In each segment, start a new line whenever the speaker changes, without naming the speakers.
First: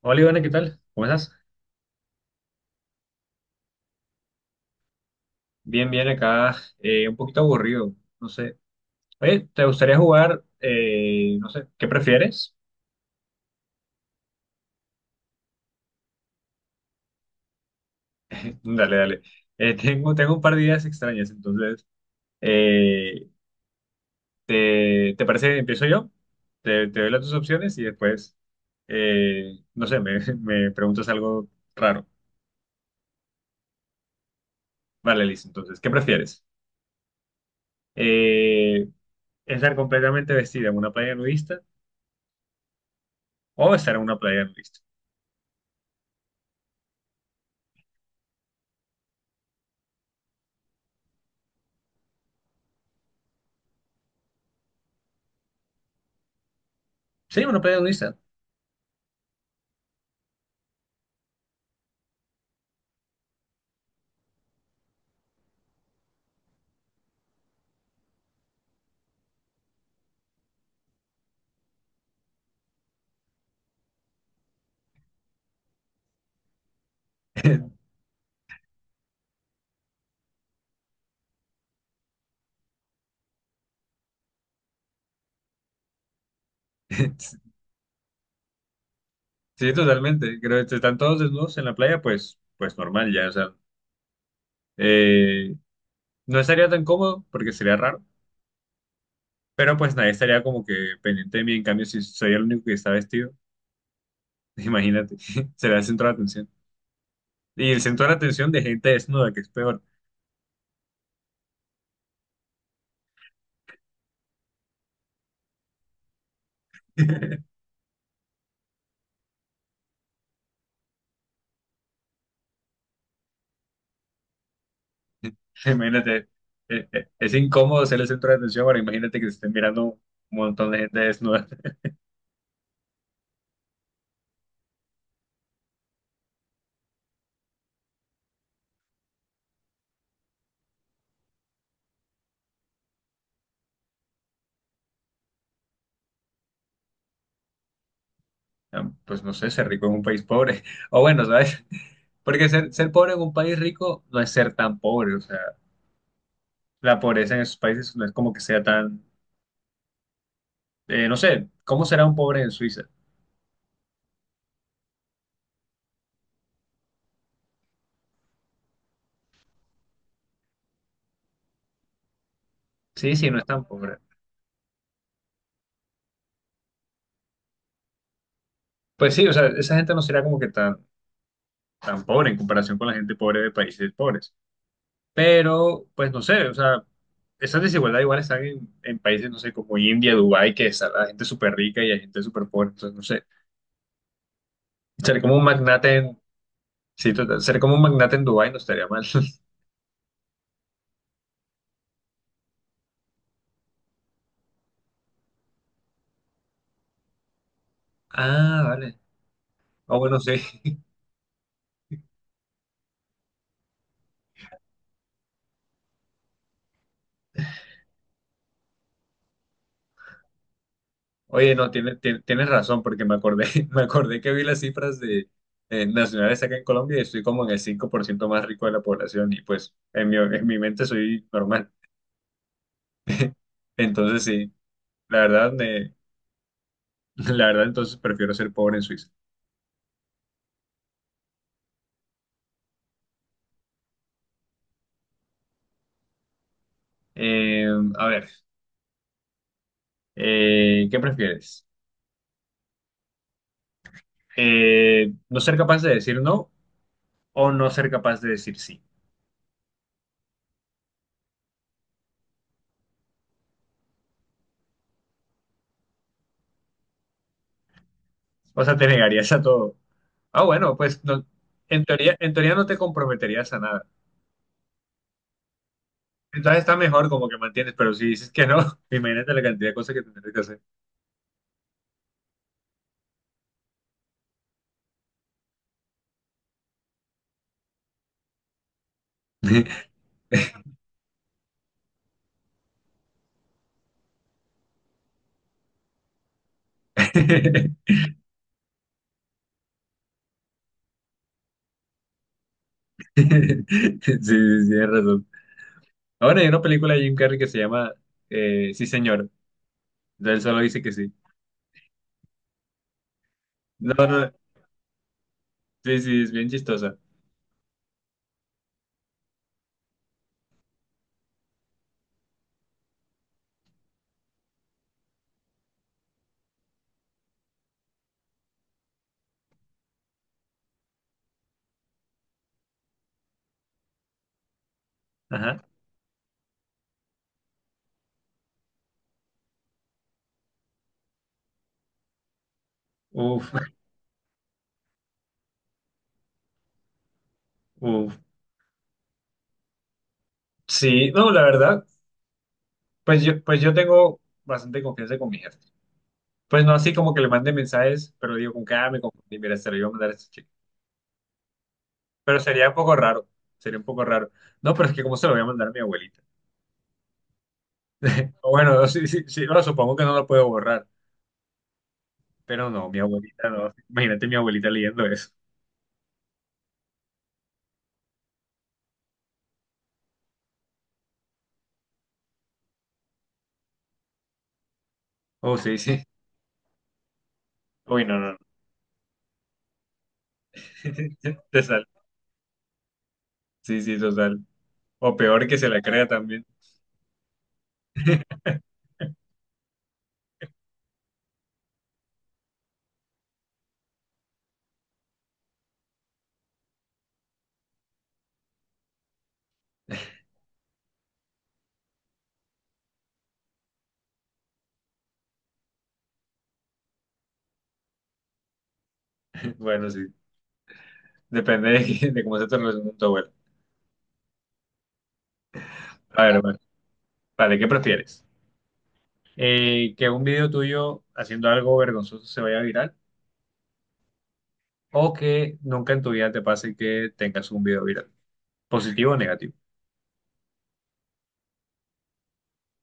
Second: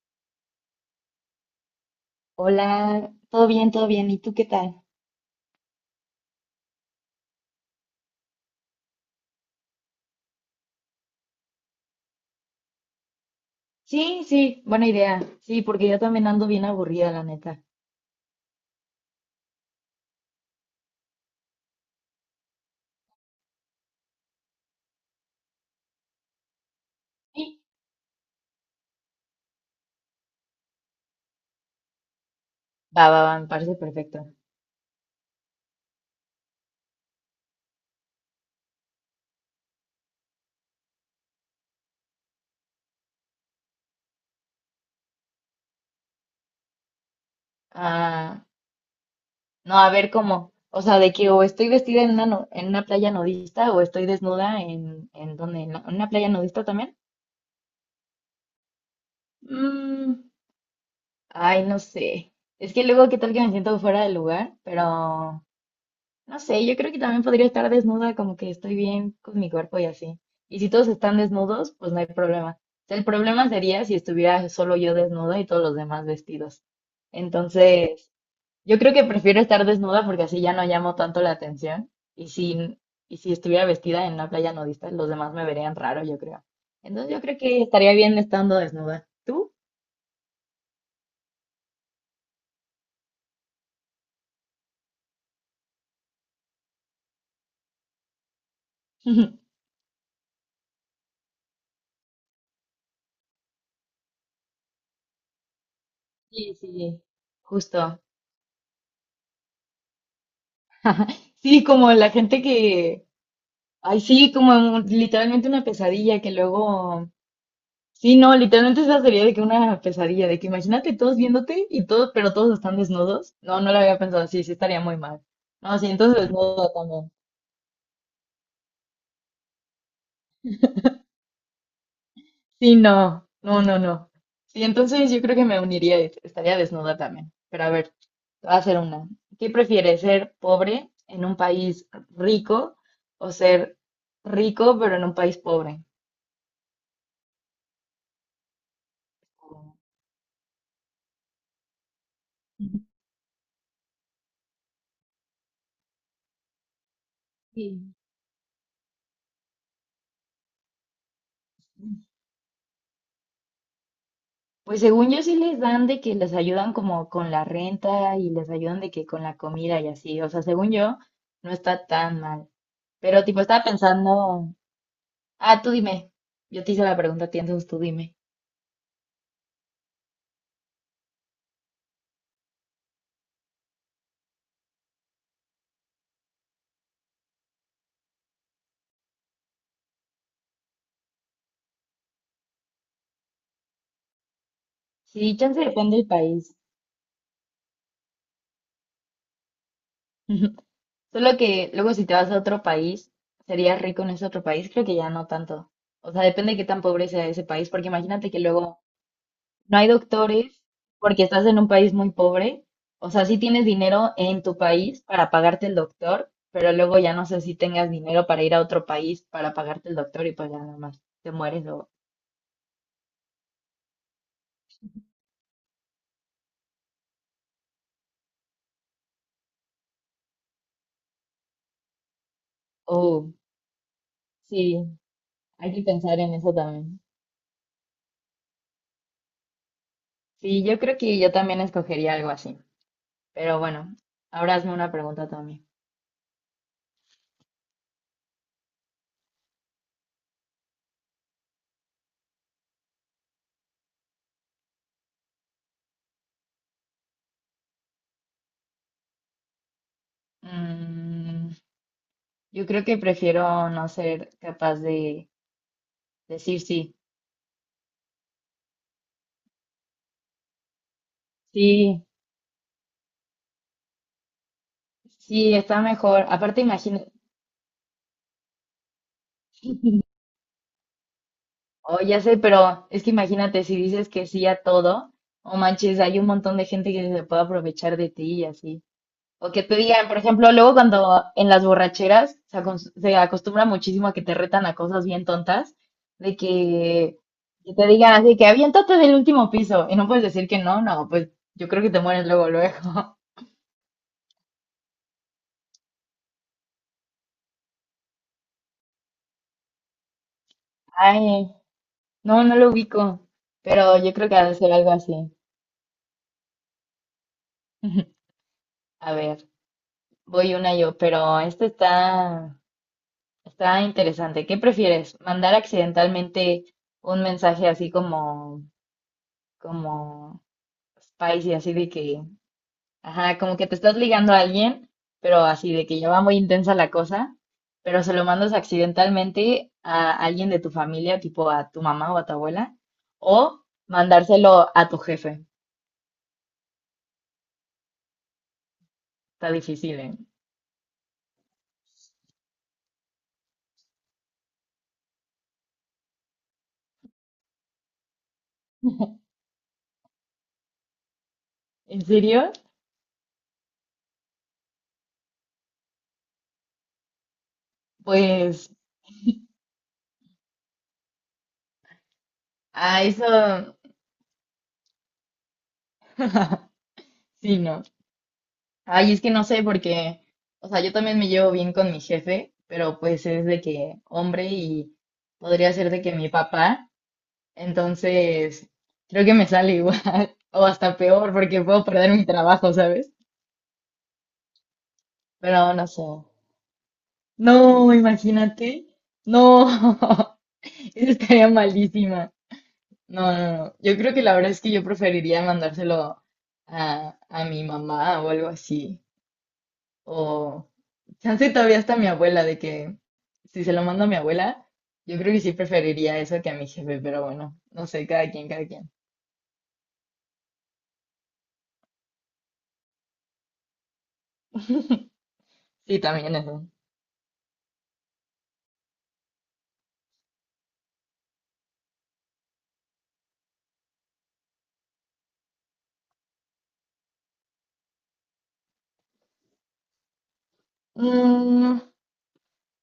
Hola Ivana, ¿qué tal? ¿Cómo estás?
Hola, todo bien, todo bien. ¿Y tú qué tal?
Bien, bien, acá un poquito aburrido, no sé. Oye, ¿te gustaría jugar? No sé, ¿qué prefieres?
Sí, sí, buena idea. Sí, porque yo también ando bien aburrida, la neta.
Dale, dale. Tengo un par de ideas extrañas, entonces, eh, ¿te parece? Que empiezo yo, te doy las dos
Sí.
opciones y después, no sé, me preguntas algo raro.
Va, va, va, me parece perfecto.
Vale, listo. Entonces, ¿qué prefieres? Eh, ¿Estar completamente vestida en una playa nudista o estar en una playa nudista?
Ah, no, a ver cómo. O sea, de que o estoy vestida en una, en una playa nudista o estoy desnuda en donde, en una playa nudista también.
Sí, una playa nudista.
Mm, ay, no sé. Es que luego, ¿qué tal que me siento fuera del lugar? Pero no sé, yo creo que también podría estar desnuda, como que estoy bien con mi cuerpo y así. Y si todos están desnudos, pues no hay problema. O sea, el problema sería si estuviera solo yo desnuda y todos los demás vestidos. Entonces, yo creo que prefiero estar desnuda porque así ya no llamo tanto la atención. Y si, y si estuviera vestida en una playa nudista, los demás me verían raro, yo creo. Entonces, yo creo que estaría bien estando desnuda. ¿Tú?
Sí, totalmente. Creo que si están todos desnudos en la playa, pues, pues normal ya. O sea, eh, no estaría tan cómodo porque sería raro, pero pues nadie estaría como que pendiente de mí. En cambio, si soy el único que está vestido, imagínate, será el centro de atención.
Sí, sí,
Y el
justo.
centro de atención de gente desnuda, que es peor.
Sí, como la gente que, ay, sí, como literalmente una pesadilla que luego. Sí, no, literalmente esa sería de que una pesadilla, de que imagínate todos viéndote y todos, pero todos están desnudos. No, no lo había pensado, sí, sí estaría muy mal. No, sí, entonces
Imagínate,
desnuda también.
es incómodo ser el centro de atención, ahora imagínate que te estén mirando un montón de gente desnuda.
Sí, no, no, no, no. Sí, entonces yo creo que me uniría, y estaría desnuda también. Pero a ver, te voy a hacer una. ¿Qué prefieres, ser pobre en un país rico o ser rico pero en un país pobre?
Ah, pues no sé, ser rico en un país pobre. O bueno, ¿sabes? Porque ser pobre en un país rico no es ser tan pobre, o sea. La pobreza en esos
Sí.
países no es como que sea tan, no sé, ¿cómo será un pobre en Suiza?
Pues según yo sí les dan de que les ayudan como con la renta y les ayudan de que con la comida y así. O sea, según yo, no está tan mal.
Sí,
Pero
sí, no
tipo,
es
estaba
tan pobre.
pensando, ah, tú dime. Yo te hice la pregunta a ti, entonces tú dime.
Pues sí, o sea, esa gente no será como que tan, tan pobre en comparación con la gente pobre de países pobres. Pero, pues no sé, o sea, esas desigualdades igual están en países, no sé, como India, Dubái, que está la gente súper rica y hay gente súper pobre. Entonces, no sé, ser como
Sí,
un
chance
magnate
depende del
en,
país.
sí, total, ser como un magnate en Dubái no estaría mal.
Solo que luego si te vas a otro país, serías rico en ese otro país, creo que ya no tanto. O sea, depende de qué tan pobre sea ese país, porque imagínate que
Ah,
luego
vale.
no hay
Ah, bueno, sí.
doctores porque estás en un país muy pobre. O sea, sí tienes dinero en tu país para pagarte el doctor, pero luego ya no sé si tengas dinero para ir a otro país para pagarte el doctor y pues ya nada más te
Oye,
mueres
no,
o...
tienes razón, porque me acordé, me acordé que vi las cifras de, nacionales acá en Colombia y estoy como en el 5% más rico de la población y pues en mi mente soy normal.
o-
Entonces sí,
sí,
la verdad,
hay que
me-
pensar en eso también.
la verdad entonces prefiero ser pobre en Suiza.
Sí, yo creo que yo también escogería algo así. Pero bueno, ahora hazme una pregunta también.
Eh, a ver, ¿qué prefieres? ¿No ser capaz de decir no o no ser capaz de decir sí?
Mm, yo creo que prefiero no ser capaz de decir sí.
O sea, te negarías a todo. Ah, bueno, pues no,
Sí,
en teoría no te comprometerías a nada.
sí, está mejor.
Entonces
Aparte,
está
imagino,
mejor como que mantienes, pero si dices que no, imagínate la cantidad de cosas que tendrás que hacer.
oh, ya sé, pero es que imagínate si dices que sí a todo, o manches, hay un montón de gente que se puede aprovechar de ti y así. O que te digan, por ejemplo, luego cuando en las borracheras se, se acostumbra muchísimo a que te retan a cosas bien tontas, de que te digan así, que aviéntate del último piso y no puedes decir que no, no, pues yo creo que te mueres luego, luego.
Sí, sí, sí, tienes razón. Ahora hay una película de Jim Carrey que se llama Sí, señor. Entonces él solo dice que sí.
Ay, no, no lo ubico,
No,
pero yo creo
no,
que ha de ser algo así.
sí, sí, es bien chistosa.
A ver, voy una yo, pero esta está... Está interesante. ¿Qué prefieres? ¿Mandar accidentalmente un mensaje así como, como spicy, así de que, ajá, como que te estás ligando a alguien, pero
Ajá.
así de que ya va muy intensa la cosa, pero se lo mandas accidentalmente a alguien de tu familia, tipo a tu mamá o a tu abuela,
Uf,
o mandárselo a tu jefe?
uf.
Está difícil, ¿eh?
Sí, no, la verdad, pues yo tengo bastante confianza con mi jefe. Pues no así como que le mande mensajes, pero digo, con cada me confundí, mira, se lo iba a mandar a este chico.
¿En
Pero
serio?
sería un poco raro, sería un poco raro. No, pero es que cómo se lo voy a mandar a mi abuelita.
Pues
Bueno, sí, sí, sí, no, supongo que no lo puedo borrar, pero no, mi
a eso,
abuelita no. Imagínate mi abuelita leyendo eso.
sí, no. Ay, es que no sé porque, o sea, yo también me llevo bien con mi jefe, pero pues es de que hombre y
Oh,
podría
sí,
ser
sí.
de que mi papá,
Uy, no, no, no.
entonces creo que me sale igual o hasta peor porque
Te sale.
puedo perder mi trabajo, ¿sabes?
Sí, sí, total. O peor que se
Pero
la
no sé.
crea también.
No, imagínate. No, eso estaría malísima. No, no, no. Yo creo que la verdad es que yo preferiría mandárselo a mi mamá o algo así. O, chance todavía está mi abuela, de que si se lo mando a mi abuela, yo creo que sí preferiría eso que a mi jefe, pero bueno, no sé, cada quien, cada quien.
Bueno, sí. Depende de, de cómo se te relaciona con tu abuela.
Sí,
A
también
ver, vale.
eso.
Vale, ¿qué prefieres? ¿Que un video tuyo haciendo algo vergonzoso se vaya viral? ¿O que nunca en tu vida te pase que tengas un video viral? ¿Positivo o negativo?
Mm,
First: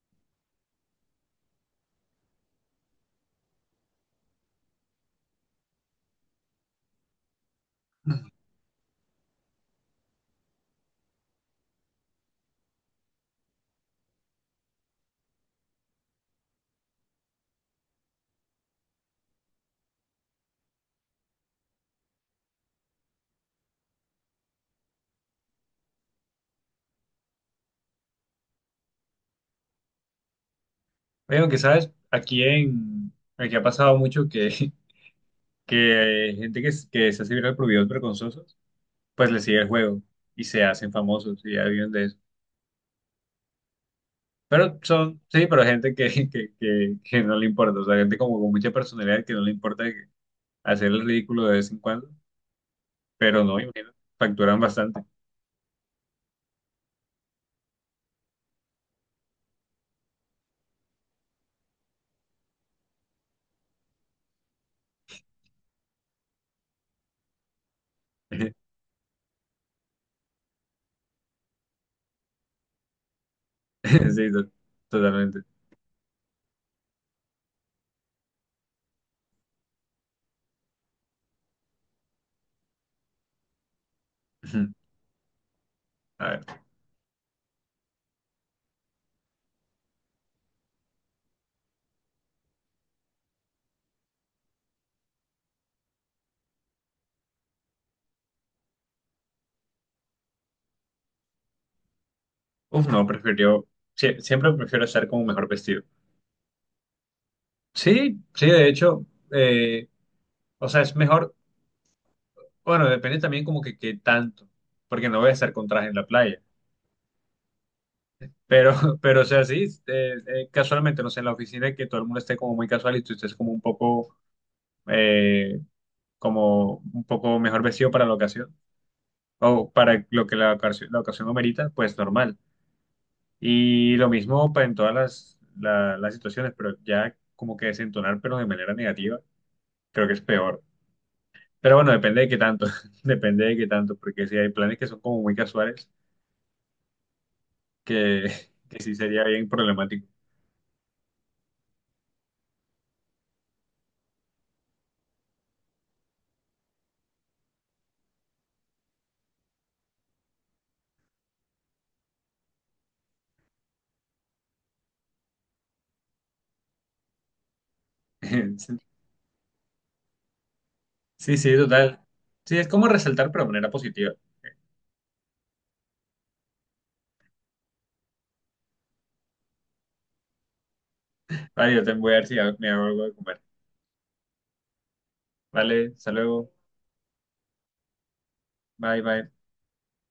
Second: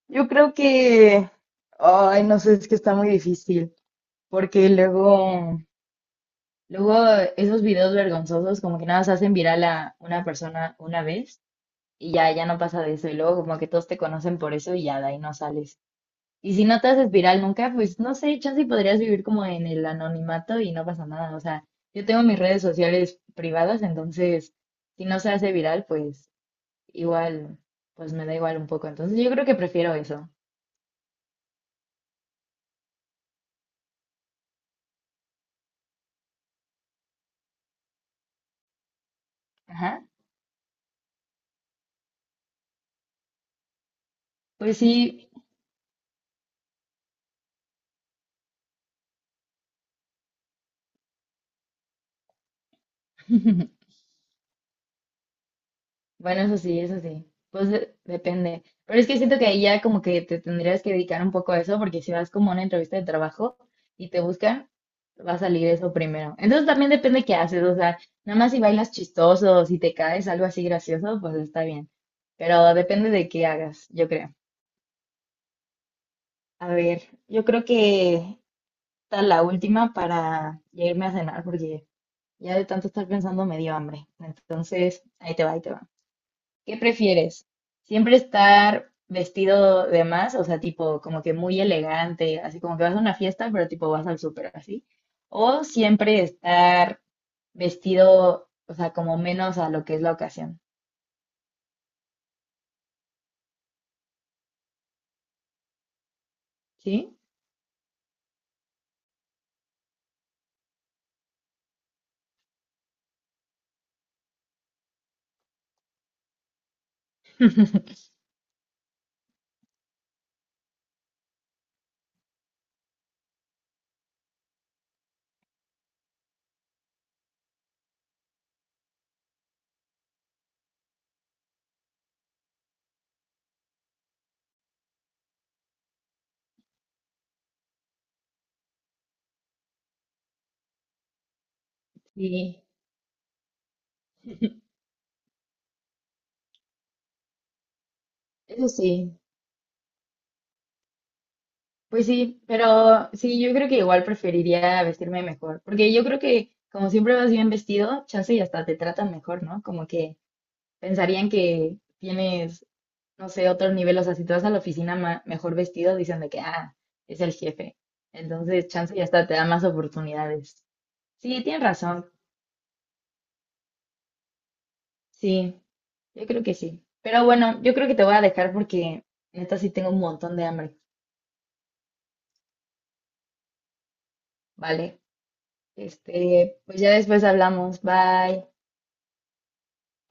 yo creo que, ay, no sé, es que está muy difícil, porque luego, luego esos videos vergonzosos como que nada más hacen viral a una persona una vez y ya, ya no pasa de eso, y luego como que todos te conocen por eso y ya de ahí no sales. Y si no te haces viral nunca, pues no sé, chance y podrías vivir como en el anonimato y no pasa nada. O sea, yo tengo mis redes sociales privadas, entonces si no se hace viral, pues igual, pues me da igual un poco. Entonces yo creo que prefiero eso.
Oye, aunque sabes, aquí en... Aquí ha pasado mucho que gente que, que se hace viral por videos vergonzosos, pues le sigue el
Ajá.
juego y se hacen famosos y ya viven de eso.
Pues
Pero son,
sí.
sí, pero gente que, que no le importa, o sea, gente como con mucha personalidad que no le importa que- hacer el ridículo de vez en cuando, pero no, imagínate, facturan bastante.
Bueno, eso sí, eso sí. Pues depende. Pero es que siento que ahí ya como que te tendrías que dedicar un poco a eso, porque si vas como a una entrevista de trabajo y te buscan, va a salir eso primero. Entonces también depende qué haces, o sea, nada más si bailas chistoso, o si te caes algo así gracioso, pues está bien. Pero depende de qué hagas, yo
Sí,
creo.
totalmente.
A ver, yo creo que está la última para ya irme a cenar, porque ya de tanto estar pensando me dio hambre. Entonces, ahí te va, ahí te va.
A ver,
¿Qué prefieres? ¿Siempre estar vestido de más? O sea, tipo, como que muy elegante, así como que vas a una fiesta, pero tipo vas al súper, así. ¿O siempre estar vestido, o sea, como menos a lo que es la ocasión?
uf, no, prefiero, siempre prefiero estar como mejor vestido.
¿Sí?
Sí, sí, de hecho, eh, o sea, es mejor. Bueno, depende también como que qué tanto, porque no voy a estar con traje en la playa. Pero, pero o sea, sí, casualmente, no sé, en la oficina que todo el mundo esté como muy casual y tú estés eh, como un poco mejor vestido para la ocasión, o para lo que la ocasión lo merita, pues normal. Y lo mismo pues, en todas las situaciones, pero ya como que desentonar, pero de manera negativa, creo que es peor. Pero bueno, depende de qué
Sí,
tanto, depende de qué tanto, porque si hay planes que son como muy casuales que,
eso
que sí
sí.
sería bien problemático.
Pues sí, pero sí, yo creo que igual preferiría vestirme mejor, porque yo creo que como siempre vas bien vestido, chance y hasta te tratan mejor, ¿no? Como que pensarían que tienes no sé, otro nivel. O sea, si te vas a la oficina mejor vestido, dicen de que, ah, es el jefe. Entonces, chance ya hasta te da más oportunidades.
Sí,
Sí,
sí,
tienes
total.
razón.
Sí, es como resaltar, pero de manera positiva.
Sí, yo creo que sí. Pero bueno, yo creo que te voy a dejar porque neta sí tengo un montón de hambre,
Vale, yo te voy a ver si me hago algo de comer.
¿vale?
Vale, hasta luego.
Este, pues ya después hablamos. Bye.
Bye, bye.